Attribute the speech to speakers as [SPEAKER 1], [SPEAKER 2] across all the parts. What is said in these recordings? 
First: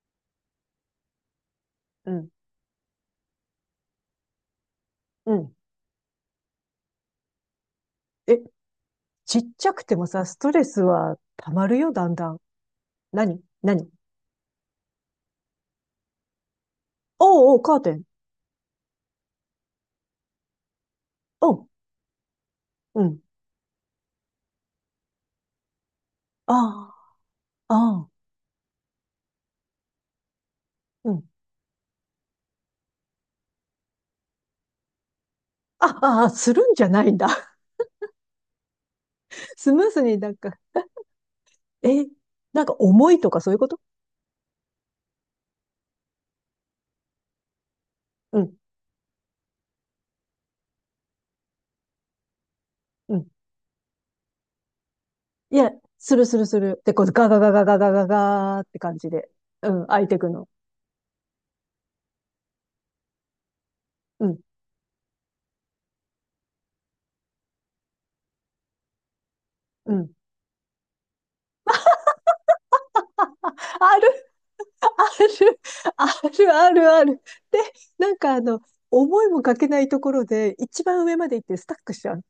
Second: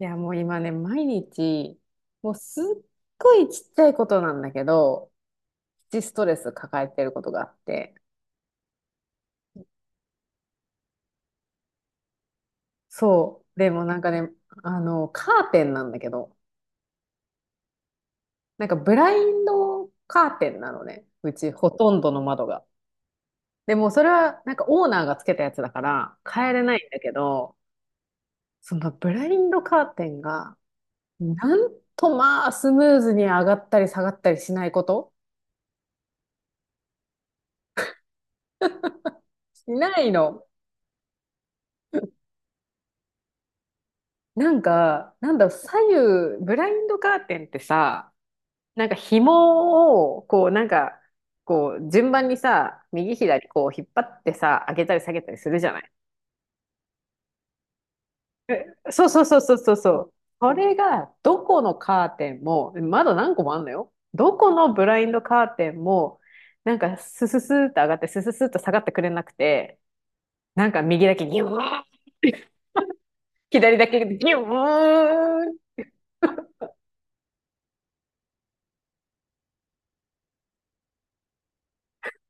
[SPEAKER 1] いや、もう今ね、毎日、
[SPEAKER 2] うん。
[SPEAKER 1] もうすっごいちっちゃいことなんだけど
[SPEAKER 2] うん。
[SPEAKER 1] プチストレス抱えてることがあって。
[SPEAKER 2] え、ちっちゃくてもさ、ストレスは溜まるよ、だんだん。何、
[SPEAKER 1] そう。でも
[SPEAKER 2] 何？
[SPEAKER 1] なんかね、カーテンなんだけど、
[SPEAKER 2] おうおう、カーテン。
[SPEAKER 1] なんかブラインドカーテンなのね。うち
[SPEAKER 2] おう、
[SPEAKER 1] ほとんどの窓が。
[SPEAKER 2] うん。
[SPEAKER 1] でもそれはなんかオーナーがつけたやつだから変えれないん
[SPEAKER 2] あ
[SPEAKER 1] だけど、
[SPEAKER 2] あ、ああ、
[SPEAKER 1] そのブラインドカーテンが、
[SPEAKER 2] うん。
[SPEAKER 1] なんとまあスムーズに上がったり下がったりしないこと、
[SPEAKER 2] あああ、するんじゃないんだ。
[SPEAKER 1] し
[SPEAKER 2] スムー
[SPEAKER 1] な
[SPEAKER 2] ス
[SPEAKER 1] い
[SPEAKER 2] になん
[SPEAKER 1] の。
[SPEAKER 2] か、え、なんか重いとかそういうこと？
[SPEAKER 1] 左右、ブラインドカーテンってさ、
[SPEAKER 2] うん、
[SPEAKER 1] 紐を、順番にさ、右
[SPEAKER 2] うん。
[SPEAKER 1] 左、こう、引っ張ってさ、上げたり下げたりす
[SPEAKER 2] い
[SPEAKER 1] るじ
[SPEAKER 2] や、
[SPEAKER 1] ゃない。
[SPEAKER 2] するするする。で、こうガガガガガガガガーって感
[SPEAKER 1] そ
[SPEAKER 2] じ
[SPEAKER 1] うそう
[SPEAKER 2] で、
[SPEAKER 1] そうそうそう
[SPEAKER 2] うん、
[SPEAKER 1] そ
[SPEAKER 2] 開い
[SPEAKER 1] う。
[SPEAKER 2] てくの。
[SPEAKER 1] それが、どこのカーテンも、まだ何個もあんのよ。
[SPEAKER 2] う
[SPEAKER 1] ど
[SPEAKER 2] ん、
[SPEAKER 1] このブラインドカーテンも、なんか、スススーっ上がって、スススーっ下がってくれなくて、
[SPEAKER 2] うん。
[SPEAKER 1] なんか右だけギューン、左だ
[SPEAKER 2] あ
[SPEAKER 1] け
[SPEAKER 2] る
[SPEAKER 1] ギュ
[SPEAKER 2] あ
[SPEAKER 1] ーン、
[SPEAKER 2] る、ある、ある。で、なんか思いもかけないところで、一番上まで行ってスタックしちゃう。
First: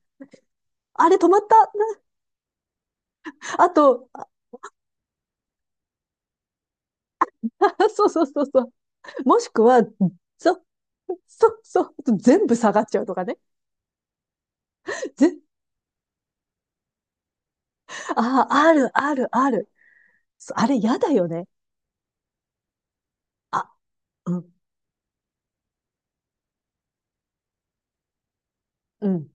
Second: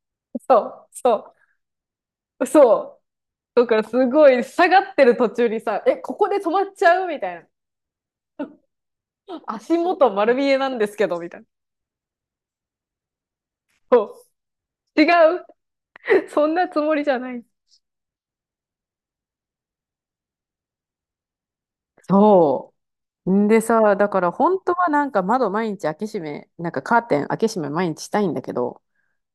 [SPEAKER 1] そう、
[SPEAKER 2] あれ、止
[SPEAKER 1] そ
[SPEAKER 2] まった？
[SPEAKER 1] う、そう。だ
[SPEAKER 2] あ
[SPEAKER 1] からす
[SPEAKER 2] と、
[SPEAKER 1] ごい下がってる途中にさ、え、ここで止まっちゃうみたいな。
[SPEAKER 2] そうそうそうそう。もしく
[SPEAKER 1] 足
[SPEAKER 2] は、
[SPEAKER 1] 元丸見え
[SPEAKER 2] そ、
[SPEAKER 1] なんですけど、みたいな。
[SPEAKER 2] そう、全部下がっちゃうとかね。
[SPEAKER 1] そう違
[SPEAKER 2] ぜ、
[SPEAKER 1] う。そんなつもりじゃない。
[SPEAKER 2] ああ、ある、ある、ある。そうあれ、やだよね。
[SPEAKER 1] そう。んで
[SPEAKER 2] あ、
[SPEAKER 1] さ、だから
[SPEAKER 2] うん、
[SPEAKER 1] 本当はなんか窓毎日開け閉め、なんかカーテン開け閉め毎日したいんだけど、
[SPEAKER 2] うん、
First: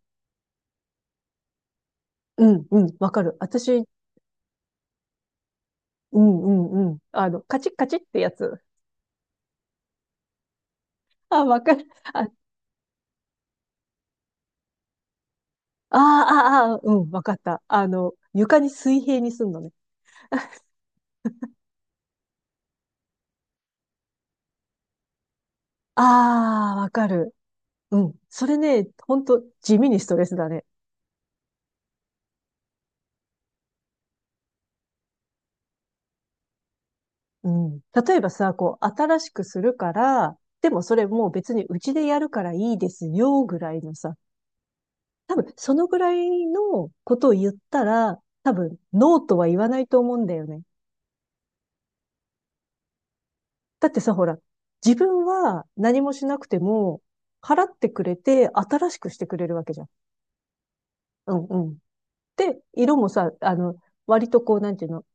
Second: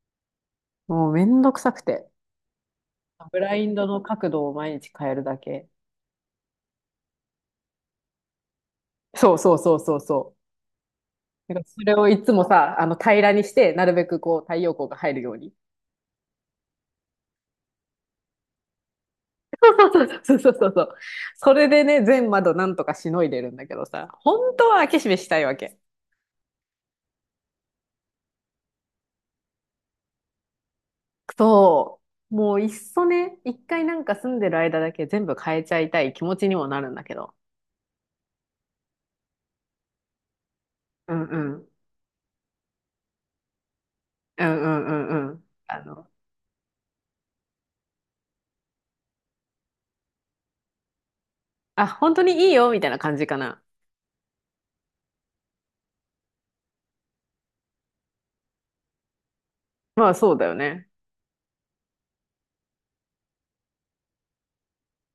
[SPEAKER 1] もうめんどくさくて。
[SPEAKER 2] うん、うん、わかる。
[SPEAKER 1] ブライン
[SPEAKER 2] 私、
[SPEAKER 1] ドの角度を毎日変えるだけ。
[SPEAKER 2] うん、うん、うん。あの、カチッカチッってやつ。
[SPEAKER 1] そうそうそうそうそ
[SPEAKER 2] あ、
[SPEAKER 1] う。だか
[SPEAKER 2] わ
[SPEAKER 1] ら
[SPEAKER 2] か
[SPEAKER 1] そ
[SPEAKER 2] る。
[SPEAKER 1] れを
[SPEAKER 2] あ、
[SPEAKER 1] い
[SPEAKER 2] あ
[SPEAKER 1] つもさ、あの平らにして、なるべくこう太陽光が入るように、
[SPEAKER 2] あ、ああ、うん、わかった。あの、床に水平にすんのね。
[SPEAKER 1] そうそうそうそう。それでね、全窓なんとかしのいでるんだけどさ、本当は開け閉めしたいわけ。
[SPEAKER 2] ああ、わかる。うん。それね、ほんと地味にストレスだね。
[SPEAKER 1] そう。もういっそね、一回なんか住んでる間だけ全部変えちゃいたい気持ちにもなるんだけど。
[SPEAKER 2] うん。例えばさ、こう、新しくするから、でもそれ
[SPEAKER 1] うん
[SPEAKER 2] もう
[SPEAKER 1] う
[SPEAKER 2] 別に
[SPEAKER 1] ん。
[SPEAKER 2] うちでやるからいいですよ、ぐらいのさ。
[SPEAKER 1] うんうんうんう
[SPEAKER 2] 多
[SPEAKER 1] ん。
[SPEAKER 2] 分、そのぐらいのことを言ったら、多分、ノーとは言わないと思うんだよね。
[SPEAKER 1] あ、本当にいいよみたいな感じかな。
[SPEAKER 2] だってさ、ほら、自分は何もしなくても、払ってくれて、新しくしてくれるわけじゃん。
[SPEAKER 1] まあそうだよね。
[SPEAKER 2] うんうん。で、色もさ、割とこう、なんていうの？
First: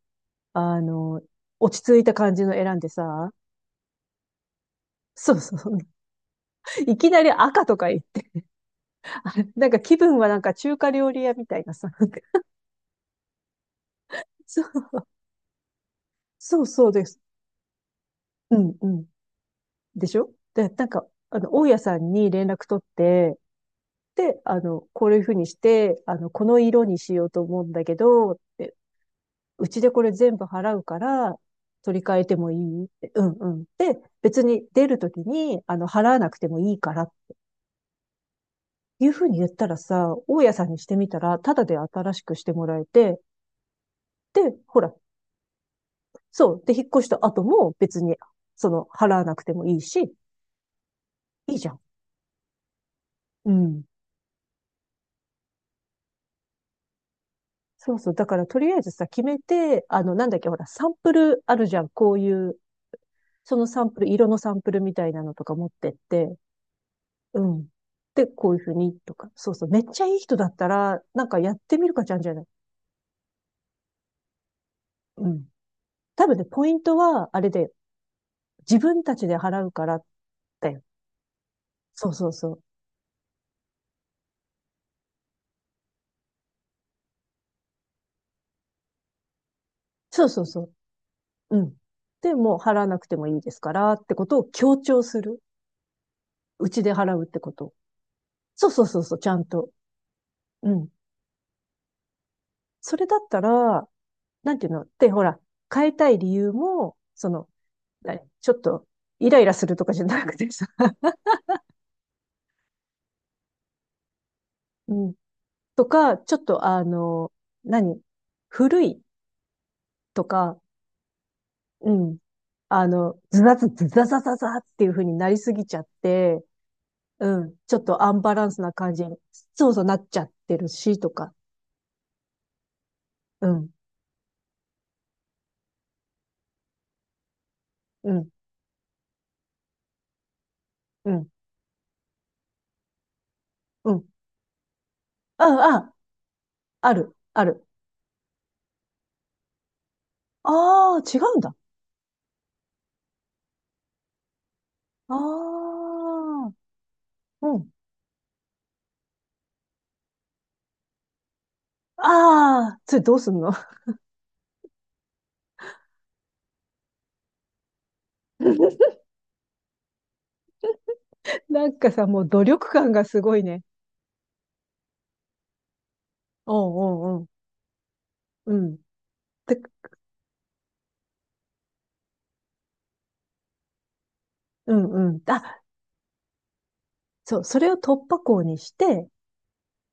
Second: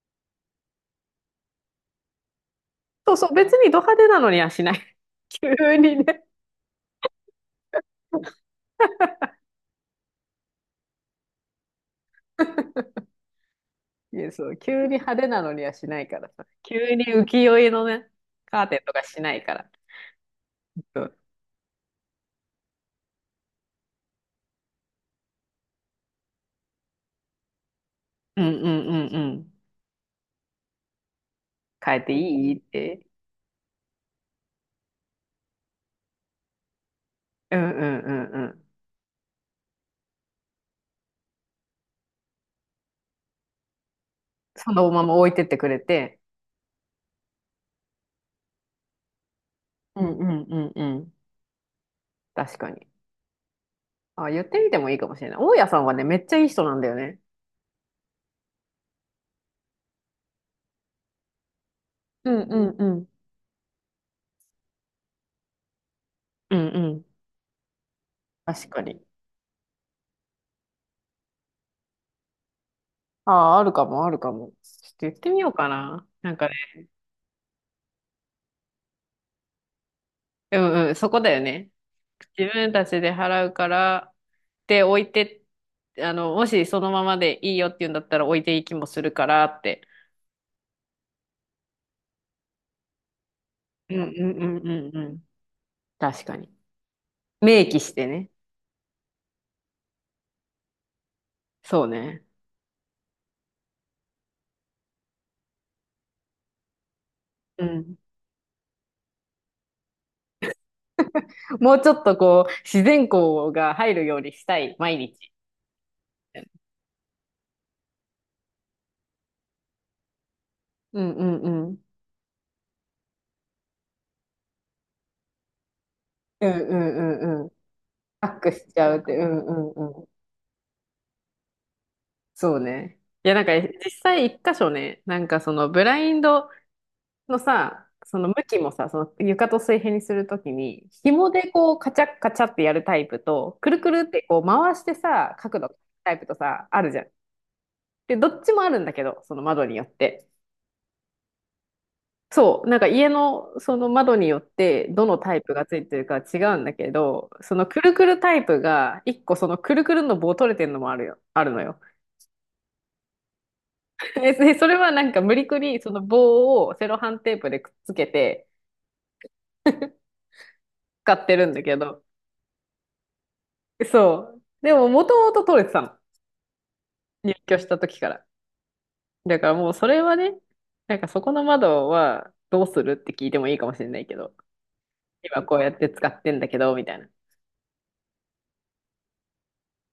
[SPEAKER 2] あの、落ち着いた感じの選んで
[SPEAKER 1] そうそ
[SPEAKER 2] さ、
[SPEAKER 1] う、別にド派手なのにはしない。
[SPEAKER 2] そうそ
[SPEAKER 1] 急
[SPEAKER 2] う。
[SPEAKER 1] にね。
[SPEAKER 2] いきなり赤とか言って、なんか気分はなんか中華料理屋みたいなさ、なんか
[SPEAKER 1] いや、そう、
[SPEAKER 2] そ
[SPEAKER 1] 急
[SPEAKER 2] う
[SPEAKER 1] に派手なのにはしないからさ。
[SPEAKER 2] そうそう
[SPEAKER 1] 急に
[SPEAKER 2] です。
[SPEAKER 1] 浮世絵のね、
[SPEAKER 2] う
[SPEAKER 1] カー
[SPEAKER 2] ん
[SPEAKER 1] テン
[SPEAKER 2] う
[SPEAKER 1] とか
[SPEAKER 2] ん。
[SPEAKER 1] しないから。
[SPEAKER 2] でしょ？で、なんか、大家さんに連絡取って、で、こういうふうにして、この色にしようと思うんだけど、っ
[SPEAKER 1] うんう
[SPEAKER 2] て、
[SPEAKER 1] んうんうん。
[SPEAKER 2] うちでこれ全部払うから、
[SPEAKER 1] 変
[SPEAKER 2] 取
[SPEAKER 1] え
[SPEAKER 2] り
[SPEAKER 1] て
[SPEAKER 2] 替えても
[SPEAKER 1] い
[SPEAKER 2] い
[SPEAKER 1] いっ
[SPEAKER 2] いっ
[SPEAKER 1] て。
[SPEAKER 2] て、うんうん。で、別に出るときに、払わなくてもいいから
[SPEAKER 1] うんうんうんうん。
[SPEAKER 2] いうふうに言ったらさ、大家さんにしてみたら、ただで新しくしてもらえて、で、
[SPEAKER 1] そ
[SPEAKER 2] ほ
[SPEAKER 1] の
[SPEAKER 2] ら、
[SPEAKER 1] まま置いてってくれて。
[SPEAKER 2] そう。で、引っ越した後も別に、払わなくてもいい
[SPEAKER 1] う
[SPEAKER 2] し、
[SPEAKER 1] んうんうんうん。
[SPEAKER 2] いいじゃん。
[SPEAKER 1] 確かに。
[SPEAKER 2] うん。
[SPEAKER 1] あ、言ってみてもいいかもしれない。大家さんはね、めっちゃいい人なんだよね。
[SPEAKER 2] そうそう。だからとりあえずさ、決めて、なんだっけ、ほら、サンプルあるじゃん。こう
[SPEAKER 1] う
[SPEAKER 2] い
[SPEAKER 1] んう
[SPEAKER 2] う、
[SPEAKER 1] んうん。
[SPEAKER 2] そのサンプル、色のサンプルみたいなのとか持ってって、
[SPEAKER 1] うんうん。
[SPEAKER 2] うん。で、こういう
[SPEAKER 1] 確
[SPEAKER 2] ふう
[SPEAKER 1] か
[SPEAKER 2] に、
[SPEAKER 1] に。
[SPEAKER 2] とか。そうそう。めっちゃいい人だったら、なんかやってみるかちゃんじゃない？
[SPEAKER 1] ああ、あるかも、あるかも。ちょっと言っ
[SPEAKER 2] う
[SPEAKER 1] てみ
[SPEAKER 2] ん。
[SPEAKER 1] ようかな。
[SPEAKER 2] 多
[SPEAKER 1] な
[SPEAKER 2] 分
[SPEAKER 1] ん
[SPEAKER 2] ね、
[SPEAKER 1] かね、
[SPEAKER 2] ポイントは、あれで、自分たちで払うから
[SPEAKER 1] う
[SPEAKER 2] だよ。
[SPEAKER 1] んうん、そこだよね。
[SPEAKER 2] そうそう
[SPEAKER 1] 自
[SPEAKER 2] そう。
[SPEAKER 1] 分たちで払うから、で、置いて、もしそのままでいいよって言うんだったら置いていきもするからって。
[SPEAKER 2] そうそうそう。うん。で、もう払わなくてもいいですから
[SPEAKER 1] うん
[SPEAKER 2] って
[SPEAKER 1] う
[SPEAKER 2] こと
[SPEAKER 1] ん
[SPEAKER 2] を
[SPEAKER 1] うん
[SPEAKER 2] 強
[SPEAKER 1] うんう
[SPEAKER 2] 調す
[SPEAKER 1] ん。
[SPEAKER 2] る。
[SPEAKER 1] 確かに。
[SPEAKER 2] うちで払うってこ
[SPEAKER 1] 明
[SPEAKER 2] と。
[SPEAKER 1] 記してね。
[SPEAKER 2] そうそうそうそう、ちゃんと。うん。
[SPEAKER 1] そうね。
[SPEAKER 2] それだったら、なんていうので、ほら、変えたい理由も、その、
[SPEAKER 1] うん。
[SPEAKER 2] 何ちょっと、イライラするとかじゃなくてさ、
[SPEAKER 1] もうちょっとこう、自然光が入るようにしたい、
[SPEAKER 2] う
[SPEAKER 1] 毎
[SPEAKER 2] ん。
[SPEAKER 1] 日。
[SPEAKER 2] とか、ちょっと、何古いとか、
[SPEAKER 1] うんうんうん。
[SPEAKER 2] うん。ズザズズザザザザっていう風になりすぎちゃって、
[SPEAKER 1] うんうんう
[SPEAKER 2] う
[SPEAKER 1] んうん。
[SPEAKER 2] ん。ちょっとアン
[SPEAKER 1] パ
[SPEAKER 2] バ
[SPEAKER 1] ッ
[SPEAKER 2] ラン
[SPEAKER 1] ク
[SPEAKER 2] ス
[SPEAKER 1] し
[SPEAKER 2] な
[SPEAKER 1] ち
[SPEAKER 2] 感
[SPEAKER 1] ゃうっ
[SPEAKER 2] じに、
[SPEAKER 1] て、うん
[SPEAKER 2] そう
[SPEAKER 1] う
[SPEAKER 2] そうな
[SPEAKER 1] んう
[SPEAKER 2] っ
[SPEAKER 1] ん。
[SPEAKER 2] ちゃってるし、とか。
[SPEAKER 1] そうね。いや、なん
[SPEAKER 2] う
[SPEAKER 1] か
[SPEAKER 2] ん、
[SPEAKER 1] 実際一箇所ね、なんかそのブラインドのさ、
[SPEAKER 2] う
[SPEAKER 1] その
[SPEAKER 2] ん、
[SPEAKER 1] 向きもさ、その床と水平にするときに、
[SPEAKER 2] うん、
[SPEAKER 1] 紐でこうカチャッカチャってやるタイプと、くるく
[SPEAKER 2] う
[SPEAKER 1] る
[SPEAKER 2] ん。
[SPEAKER 1] ってこう回してさ、
[SPEAKER 2] あ、
[SPEAKER 1] 角度
[SPEAKER 2] あ、
[SPEAKER 1] タイプとさ、ある
[SPEAKER 2] あ
[SPEAKER 1] じゃん。
[SPEAKER 2] る、ある。
[SPEAKER 1] で、どっちもあるんだけど、その窓によって。
[SPEAKER 2] ああ、違うんだ。
[SPEAKER 1] そう、なんか家のその窓によってど
[SPEAKER 2] あ
[SPEAKER 1] のタイプがついてるか違
[SPEAKER 2] あ、
[SPEAKER 1] うんだけど、そ
[SPEAKER 2] う
[SPEAKER 1] の
[SPEAKER 2] ん。
[SPEAKER 1] くるくるタイプが一個そのくるくるの棒取れてるのもあるよ、あるのよ。
[SPEAKER 2] ああ、それどうすんの？
[SPEAKER 1] で、でそれはなんか無理くりその棒をセロハンテープでくっつけて 使ってるんだ
[SPEAKER 2] なん
[SPEAKER 1] け
[SPEAKER 2] か
[SPEAKER 1] ど、
[SPEAKER 2] さ、もう努力感がすごいね。
[SPEAKER 1] そう。でももともと取れてたの。
[SPEAKER 2] うんうんうん。
[SPEAKER 1] 入居した時から。
[SPEAKER 2] うん。
[SPEAKER 1] だから
[SPEAKER 2] てか
[SPEAKER 1] もうそれはね、なんかそこの窓はどうするって聞いてもいいかもしれないけど、
[SPEAKER 2] うんうん。
[SPEAKER 1] 今こう
[SPEAKER 2] あ、
[SPEAKER 1] やって使ってんだけど、みたいな。
[SPEAKER 2] そう、それを突破口にして、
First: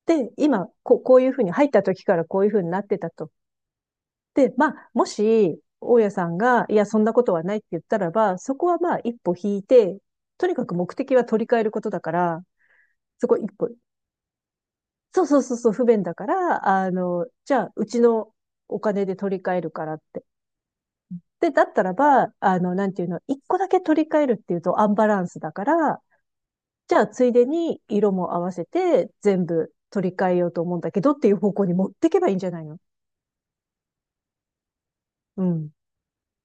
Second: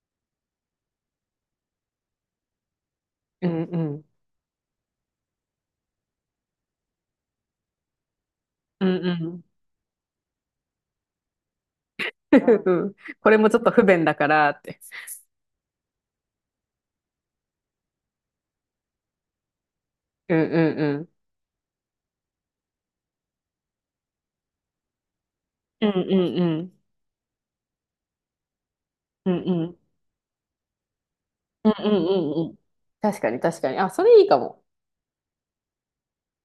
[SPEAKER 2] で、今、こう、こういうふうに入った時からこういうふうになってたと。
[SPEAKER 1] うんうん。
[SPEAKER 2] で、まあ、もし、大家さんが、いや、そんなことはないって言ったらば、そこは
[SPEAKER 1] うん
[SPEAKER 2] まあ、
[SPEAKER 1] う
[SPEAKER 2] 一歩
[SPEAKER 1] ん。
[SPEAKER 2] 引いて、とにかく目的は取り替えることだから、
[SPEAKER 1] うん、
[SPEAKER 2] そ
[SPEAKER 1] こ
[SPEAKER 2] こ
[SPEAKER 1] れ
[SPEAKER 2] 一
[SPEAKER 1] もちょっ
[SPEAKER 2] 歩、
[SPEAKER 1] と不便だからって。
[SPEAKER 2] そうそうそうそう、不便だから、じゃあ、うちのお金で取り替えるからって。
[SPEAKER 1] うんうんうん
[SPEAKER 2] で、だったらば、なんていうの、一個だけ取り替えるっていうとアンバランスだか
[SPEAKER 1] うん
[SPEAKER 2] ら、
[SPEAKER 1] うんうん。
[SPEAKER 2] じゃあ、ついでに色も合わせて
[SPEAKER 1] うん
[SPEAKER 2] 全
[SPEAKER 1] う
[SPEAKER 2] 部
[SPEAKER 1] ん。
[SPEAKER 2] 取り替えようと思うんだけどっていう方向
[SPEAKER 1] うん
[SPEAKER 2] に持
[SPEAKER 1] う
[SPEAKER 2] っ
[SPEAKER 1] ん
[SPEAKER 2] てけばいいん
[SPEAKER 1] う
[SPEAKER 2] じ
[SPEAKER 1] ん
[SPEAKER 2] ゃ
[SPEAKER 1] うん。
[SPEAKER 2] ないの？
[SPEAKER 1] 確かに確かに。あ、それいいかも。
[SPEAKER 2] うん。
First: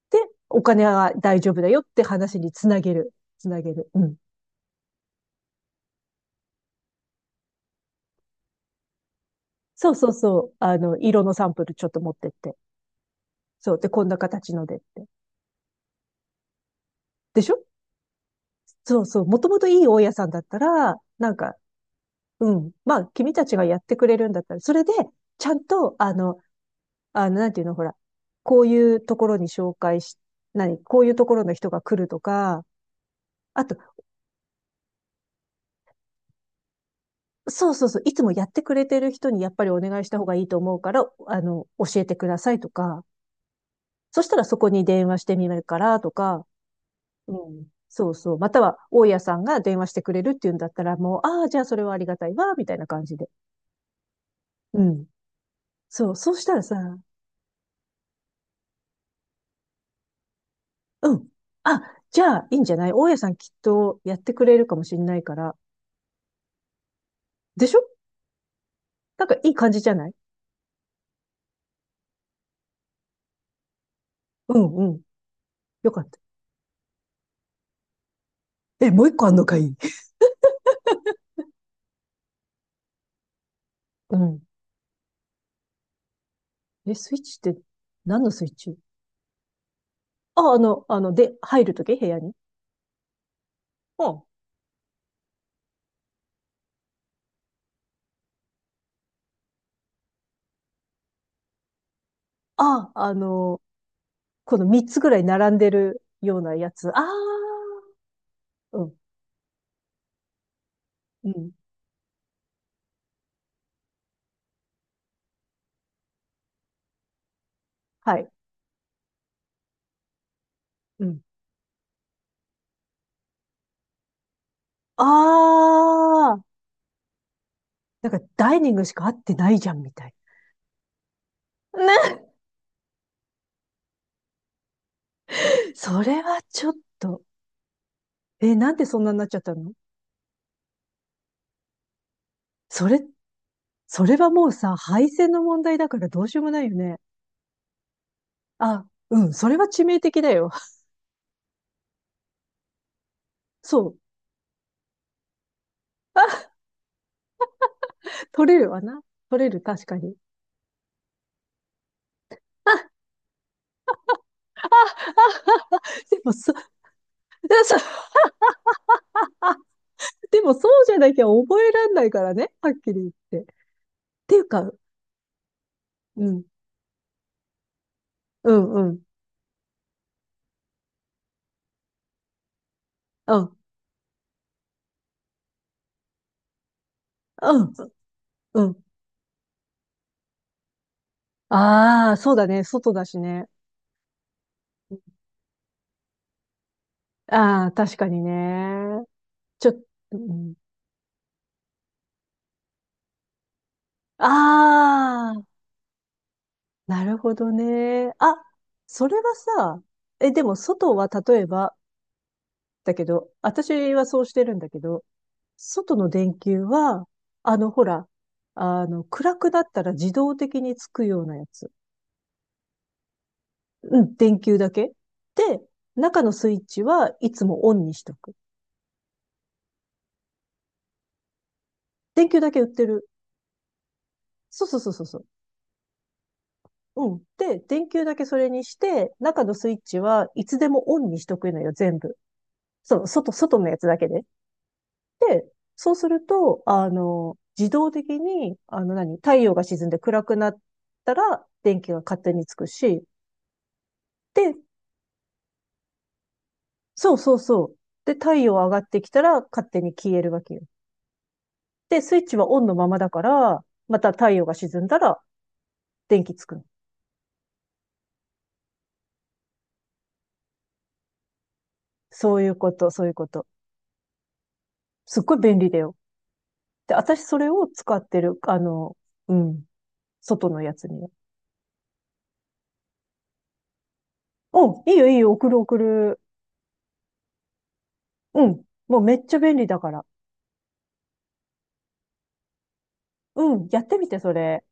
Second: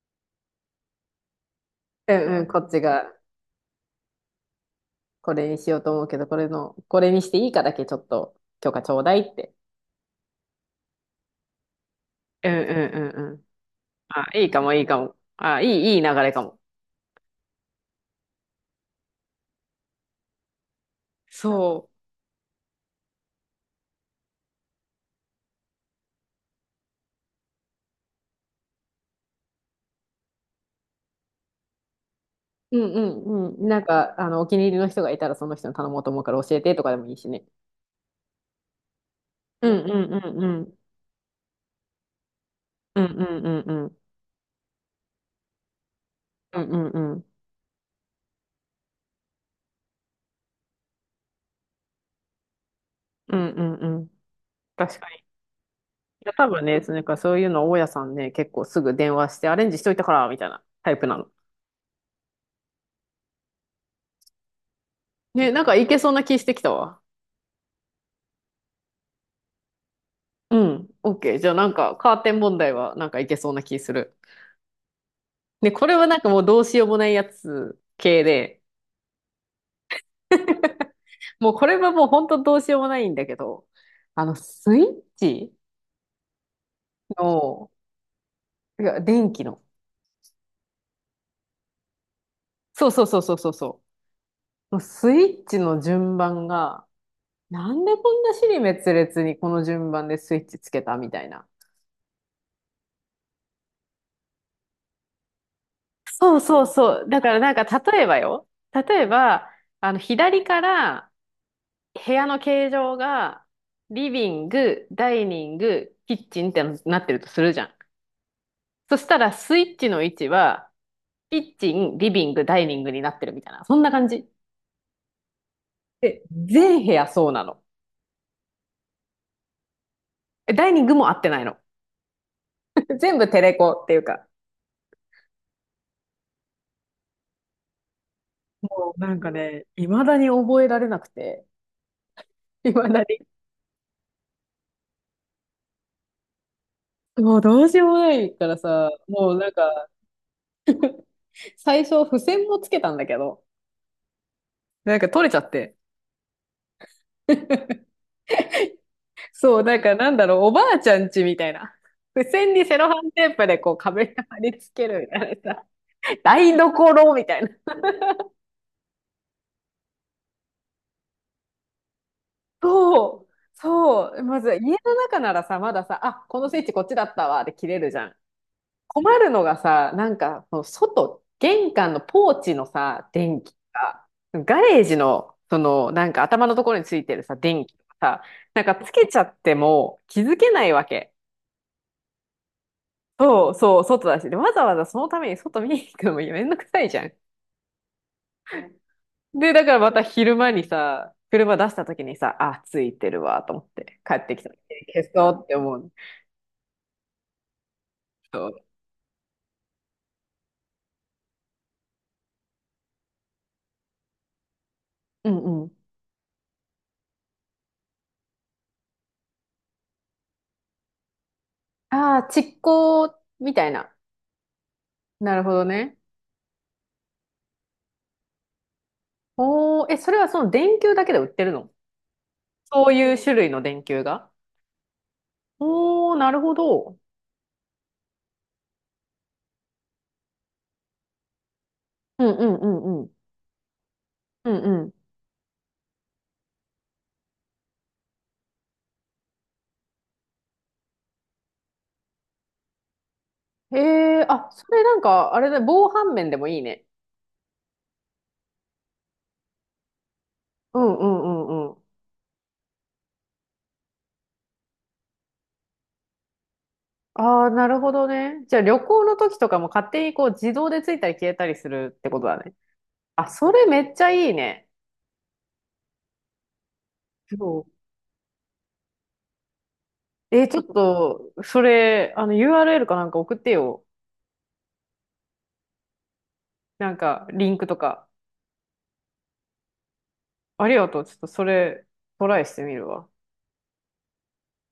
[SPEAKER 2] で、お金は大丈夫だよって
[SPEAKER 1] うん
[SPEAKER 2] 話
[SPEAKER 1] うん。ん
[SPEAKER 2] に
[SPEAKER 1] こ
[SPEAKER 2] つ
[SPEAKER 1] っ
[SPEAKER 2] な
[SPEAKER 1] ち
[SPEAKER 2] げ
[SPEAKER 1] が
[SPEAKER 2] る。つなげる。うん。
[SPEAKER 1] これにしようと思うけど、これの、これにしていいかだけちょっと許可ちょうだいって。
[SPEAKER 2] そうそうそう。色のサンプルちょっと持ってっ
[SPEAKER 1] うん
[SPEAKER 2] て。
[SPEAKER 1] うんうんうん。
[SPEAKER 2] そう。で、こんな
[SPEAKER 1] あ、いい
[SPEAKER 2] 形
[SPEAKER 1] か
[SPEAKER 2] の
[SPEAKER 1] も
[SPEAKER 2] でっ
[SPEAKER 1] いいか
[SPEAKER 2] て。
[SPEAKER 1] も。あ、いい、いい流れかも。
[SPEAKER 2] でしょ？そうそう。もともといい大家さんだったら、なんか
[SPEAKER 1] そ
[SPEAKER 2] うん。まあ、君たちがやってくれるんだったら、それで、ちゃんと、なんていうの、ほら、こういうところに紹介し、何、こういうところの人が来るとか、
[SPEAKER 1] う。うんうんう
[SPEAKER 2] あ
[SPEAKER 1] ん。
[SPEAKER 2] と、
[SPEAKER 1] お気に入りの人がいたらその人に頼もうと思うから教えてとかでもいいしね。
[SPEAKER 2] そうそうそう、いつもやってくれてる人にやっぱ
[SPEAKER 1] う
[SPEAKER 2] りお
[SPEAKER 1] んう
[SPEAKER 2] 願いし
[SPEAKER 1] ん
[SPEAKER 2] た
[SPEAKER 1] う
[SPEAKER 2] 方がい
[SPEAKER 1] ん
[SPEAKER 2] い
[SPEAKER 1] う
[SPEAKER 2] と思
[SPEAKER 1] ん。
[SPEAKER 2] うから、教えてくださいと
[SPEAKER 1] う
[SPEAKER 2] か、
[SPEAKER 1] んうんうんうん。
[SPEAKER 2] そしたらそこに電話してみるからとか、
[SPEAKER 1] うんうんうん。
[SPEAKER 2] うん。そうそう。または、大家さんが電話してくれるっていうんだったら、もう、ああ、じゃあそれはありがたいわ、みたいな感じで。
[SPEAKER 1] うんうんうん。
[SPEAKER 2] う
[SPEAKER 1] 確
[SPEAKER 2] ん。
[SPEAKER 1] かに。
[SPEAKER 2] そう、
[SPEAKER 1] い
[SPEAKER 2] そ
[SPEAKER 1] や、
[SPEAKER 2] うし
[SPEAKER 1] 多
[SPEAKER 2] たら
[SPEAKER 1] 分ね、その
[SPEAKER 2] さ、
[SPEAKER 1] なんかそういうの大家さんね、結構すぐ電話してアレンジしといたから、みたいなタイプ
[SPEAKER 2] う
[SPEAKER 1] な
[SPEAKER 2] ん。
[SPEAKER 1] の。
[SPEAKER 2] あ、じゃあ、いいんじゃない？大家さんきっとやってくれるかもしれないか
[SPEAKER 1] ね、
[SPEAKER 2] ら。
[SPEAKER 1] なんかいけそうな気してきたわ。
[SPEAKER 2] でしょ？なんかいい感じじゃない？
[SPEAKER 1] うん、OK。じゃあなんかカーテン問題はなんかいけそうな気する。
[SPEAKER 2] うんうん。
[SPEAKER 1] ね、こ
[SPEAKER 2] よ
[SPEAKER 1] れ
[SPEAKER 2] か
[SPEAKER 1] は
[SPEAKER 2] っ
[SPEAKER 1] な
[SPEAKER 2] た。
[SPEAKER 1] んかもうどうしようもないやつ系で、
[SPEAKER 2] え、もう一個あんのかい？
[SPEAKER 1] もうこれはもう本当どうしようもないんだけど、
[SPEAKER 2] うん。
[SPEAKER 1] スイッチ
[SPEAKER 2] え、スイッチって？
[SPEAKER 1] の、
[SPEAKER 2] 何のスイッチ？
[SPEAKER 1] いや、電気の。
[SPEAKER 2] あ、で、入るとき部屋に？
[SPEAKER 1] そうそうそうそうそうそ
[SPEAKER 2] うん。
[SPEAKER 1] う。もうスイッチの順番が、なんでこんな支離滅裂にこの順番でスイッチつけたみたいな。
[SPEAKER 2] あ、この三つぐらい並んでる
[SPEAKER 1] そ
[SPEAKER 2] よ
[SPEAKER 1] う
[SPEAKER 2] うな
[SPEAKER 1] そう
[SPEAKER 2] やつ。あ
[SPEAKER 1] そ
[SPEAKER 2] あ、
[SPEAKER 1] う。だからなんか例えばよ。
[SPEAKER 2] うん、
[SPEAKER 1] 例えば、左から
[SPEAKER 2] うん。
[SPEAKER 1] 部屋の形状がリビング、ダイニング、キッチンってなってるとするじゃん。
[SPEAKER 2] はい。
[SPEAKER 1] そしたらスイッチの位置は
[SPEAKER 2] うん。
[SPEAKER 1] キッチン、リビング、ダイニングになってるみたいな。そんな感じ。
[SPEAKER 2] あ
[SPEAKER 1] で、
[SPEAKER 2] あ、
[SPEAKER 1] 全部屋そうなの。
[SPEAKER 2] なんかダイニングしか合ってないじゃん、みたい
[SPEAKER 1] えダイニングも合ってないの。
[SPEAKER 2] な。ね。
[SPEAKER 1] 全部テレコっていうか。
[SPEAKER 2] それはちょっと。え、なんで
[SPEAKER 1] も
[SPEAKER 2] そ
[SPEAKER 1] う
[SPEAKER 2] んな
[SPEAKER 1] な
[SPEAKER 2] に
[SPEAKER 1] ん
[SPEAKER 2] なっ
[SPEAKER 1] か
[SPEAKER 2] ちゃった
[SPEAKER 1] ね、
[SPEAKER 2] の？
[SPEAKER 1] 未だに覚えられなくて。
[SPEAKER 2] そ
[SPEAKER 1] 未
[SPEAKER 2] れ、
[SPEAKER 1] だに。
[SPEAKER 2] それはもうさ、配線の問題だからどうしようもないよね。
[SPEAKER 1] もうどうしようもないから
[SPEAKER 2] あ、
[SPEAKER 1] さ、
[SPEAKER 2] うん、
[SPEAKER 1] もう
[SPEAKER 2] そ
[SPEAKER 1] なん
[SPEAKER 2] れは致
[SPEAKER 1] か、
[SPEAKER 2] 命的だよ。
[SPEAKER 1] 最初、付箋もつけたんだけど、
[SPEAKER 2] そう。
[SPEAKER 1] なんか取れちゃって。
[SPEAKER 2] あ、取れるわな。取れる、
[SPEAKER 1] そう、
[SPEAKER 2] 確かに。
[SPEAKER 1] おばあちゃんちみたいな。付箋にセロ
[SPEAKER 2] あ、
[SPEAKER 1] ハンテープでこう壁に貼り付けるみたいなさ、
[SPEAKER 2] でもそ、
[SPEAKER 1] 台所みたいな。
[SPEAKER 2] もそでもそうじゃなきゃ覚えらんないからね。はっきり
[SPEAKER 1] そう、
[SPEAKER 2] 言って。っ
[SPEAKER 1] そう。
[SPEAKER 2] てい
[SPEAKER 1] ま
[SPEAKER 2] う
[SPEAKER 1] ず家
[SPEAKER 2] か、
[SPEAKER 1] の中ならさ、まださ、
[SPEAKER 2] う
[SPEAKER 1] あ、こ
[SPEAKER 2] ん、
[SPEAKER 1] のスイッチこっちだったわで切れるじゃん。
[SPEAKER 2] うん、うん、
[SPEAKER 1] 困るのがさ、その外、玄関のポーチのさ、
[SPEAKER 2] う
[SPEAKER 1] 電気
[SPEAKER 2] ん、
[SPEAKER 1] が、ガレージの、その頭のところについてるさ、
[SPEAKER 2] う
[SPEAKER 1] 電
[SPEAKER 2] ん、
[SPEAKER 1] 気とかさ、
[SPEAKER 2] う
[SPEAKER 1] なんか
[SPEAKER 2] ん。
[SPEAKER 1] つけちゃっても気づけないわけ。
[SPEAKER 2] ああ、そうだね。外だしね。
[SPEAKER 1] そうそう、外だし。で、わざわざそのために外見に行くのもめんどくさいじゃん。
[SPEAKER 2] ああ、確かにね。
[SPEAKER 1] で、だ
[SPEAKER 2] ち
[SPEAKER 1] か
[SPEAKER 2] ょ、
[SPEAKER 1] らまた
[SPEAKER 2] う
[SPEAKER 1] 昼間
[SPEAKER 2] ん、
[SPEAKER 1] にさ、車出した時にさ、あ、ついてるわ、と思って帰ってきた時に消
[SPEAKER 2] あ
[SPEAKER 1] そう
[SPEAKER 2] あ、
[SPEAKER 1] って思う。
[SPEAKER 2] なるほどね。あ、
[SPEAKER 1] そう。
[SPEAKER 2] それはさ、え、でも外は例えば、だけど、私はそうしてるんだけど、
[SPEAKER 1] うんうん。
[SPEAKER 2] 外の電球は、ほら、暗くなったら自動的につくようなやつ。
[SPEAKER 1] ああ、蓄光みたいな。
[SPEAKER 2] うん、電球だけ。
[SPEAKER 1] なるほ
[SPEAKER 2] で、
[SPEAKER 1] どね。
[SPEAKER 2] 中のスイッチはいつもオンにしとく。
[SPEAKER 1] おー、え、それはその電球だけで売ってるの、
[SPEAKER 2] 電球だけ売って
[SPEAKER 1] そう
[SPEAKER 2] る。
[SPEAKER 1] いう種類の電球が。
[SPEAKER 2] そうそうそうそうそう。
[SPEAKER 1] おー、なるほど。
[SPEAKER 2] うん。で、電球だけそれにして、中のスイッチはいつでもオンにしとくのよ、全部。
[SPEAKER 1] うんうんうんう
[SPEAKER 2] そう、
[SPEAKER 1] ん。
[SPEAKER 2] 外のやつだけで。
[SPEAKER 1] うん
[SPEAKER 2] で、そうすると、自動的に、何、太陽が沈んで暗くなったら、電気が勝手につくし、
[SPEAKER 1] うん。えー、あ、
[SPEAKER 2] で、
[SPEAKER 1] それなんか、あれだ、防犯面でもいいね。
[SPEAKER 2] そうそうそう。で、太陽上がってきたら、勝手に消えるわけよ。
[SPEAKER 1] うんうんうんうん。
[SPEAKER 2] で、スイッチはオンのままだから、また太陽が沈んだら、電気つくの。
[SPEAKER 1] ああ、なるほどね。じゃあ旅行の時とかも勝手にこう自動でついたり消えたりするってこと
[SPEAKER 2] そ
[SPEAKER 1] だ
[SPEAKER 2] うい
[SPEAKER 1] ね。
[SPEAKER 2] うこと、そういうこ
[SPEAKER 1] あ、
[SPEAKER 2] と。
[SPEAKER 1] それめっちゃいいね。
[SPEAKER 2] すっごい便利だよ。で、私それ
[SPEAKER 1] そ
[SPEAKER 2] を使ってる、うん、
[SPEAKER 1] う。えー
[SPEAKER 2] 外
[SPEAKER 1] ちょ
[SPEAKER 2] の
[SPEAKER 1] っ
[SPEAKER 2] やつには。
[SPEAKER 1] と、それ、URL かなんか送ってよ。
[SPEAKER 2] うん、いいよいいよ、送る送る。
[SPEAKER 1] なんか、リンクとか。
[SPEAKER 2] うん、もうめっちゃ便利だから。
[SPEAKER 1] ありがとう。ちょっとそれ、トライしてみるわ。
[SPEAKER 2] うん、やってみて、それ。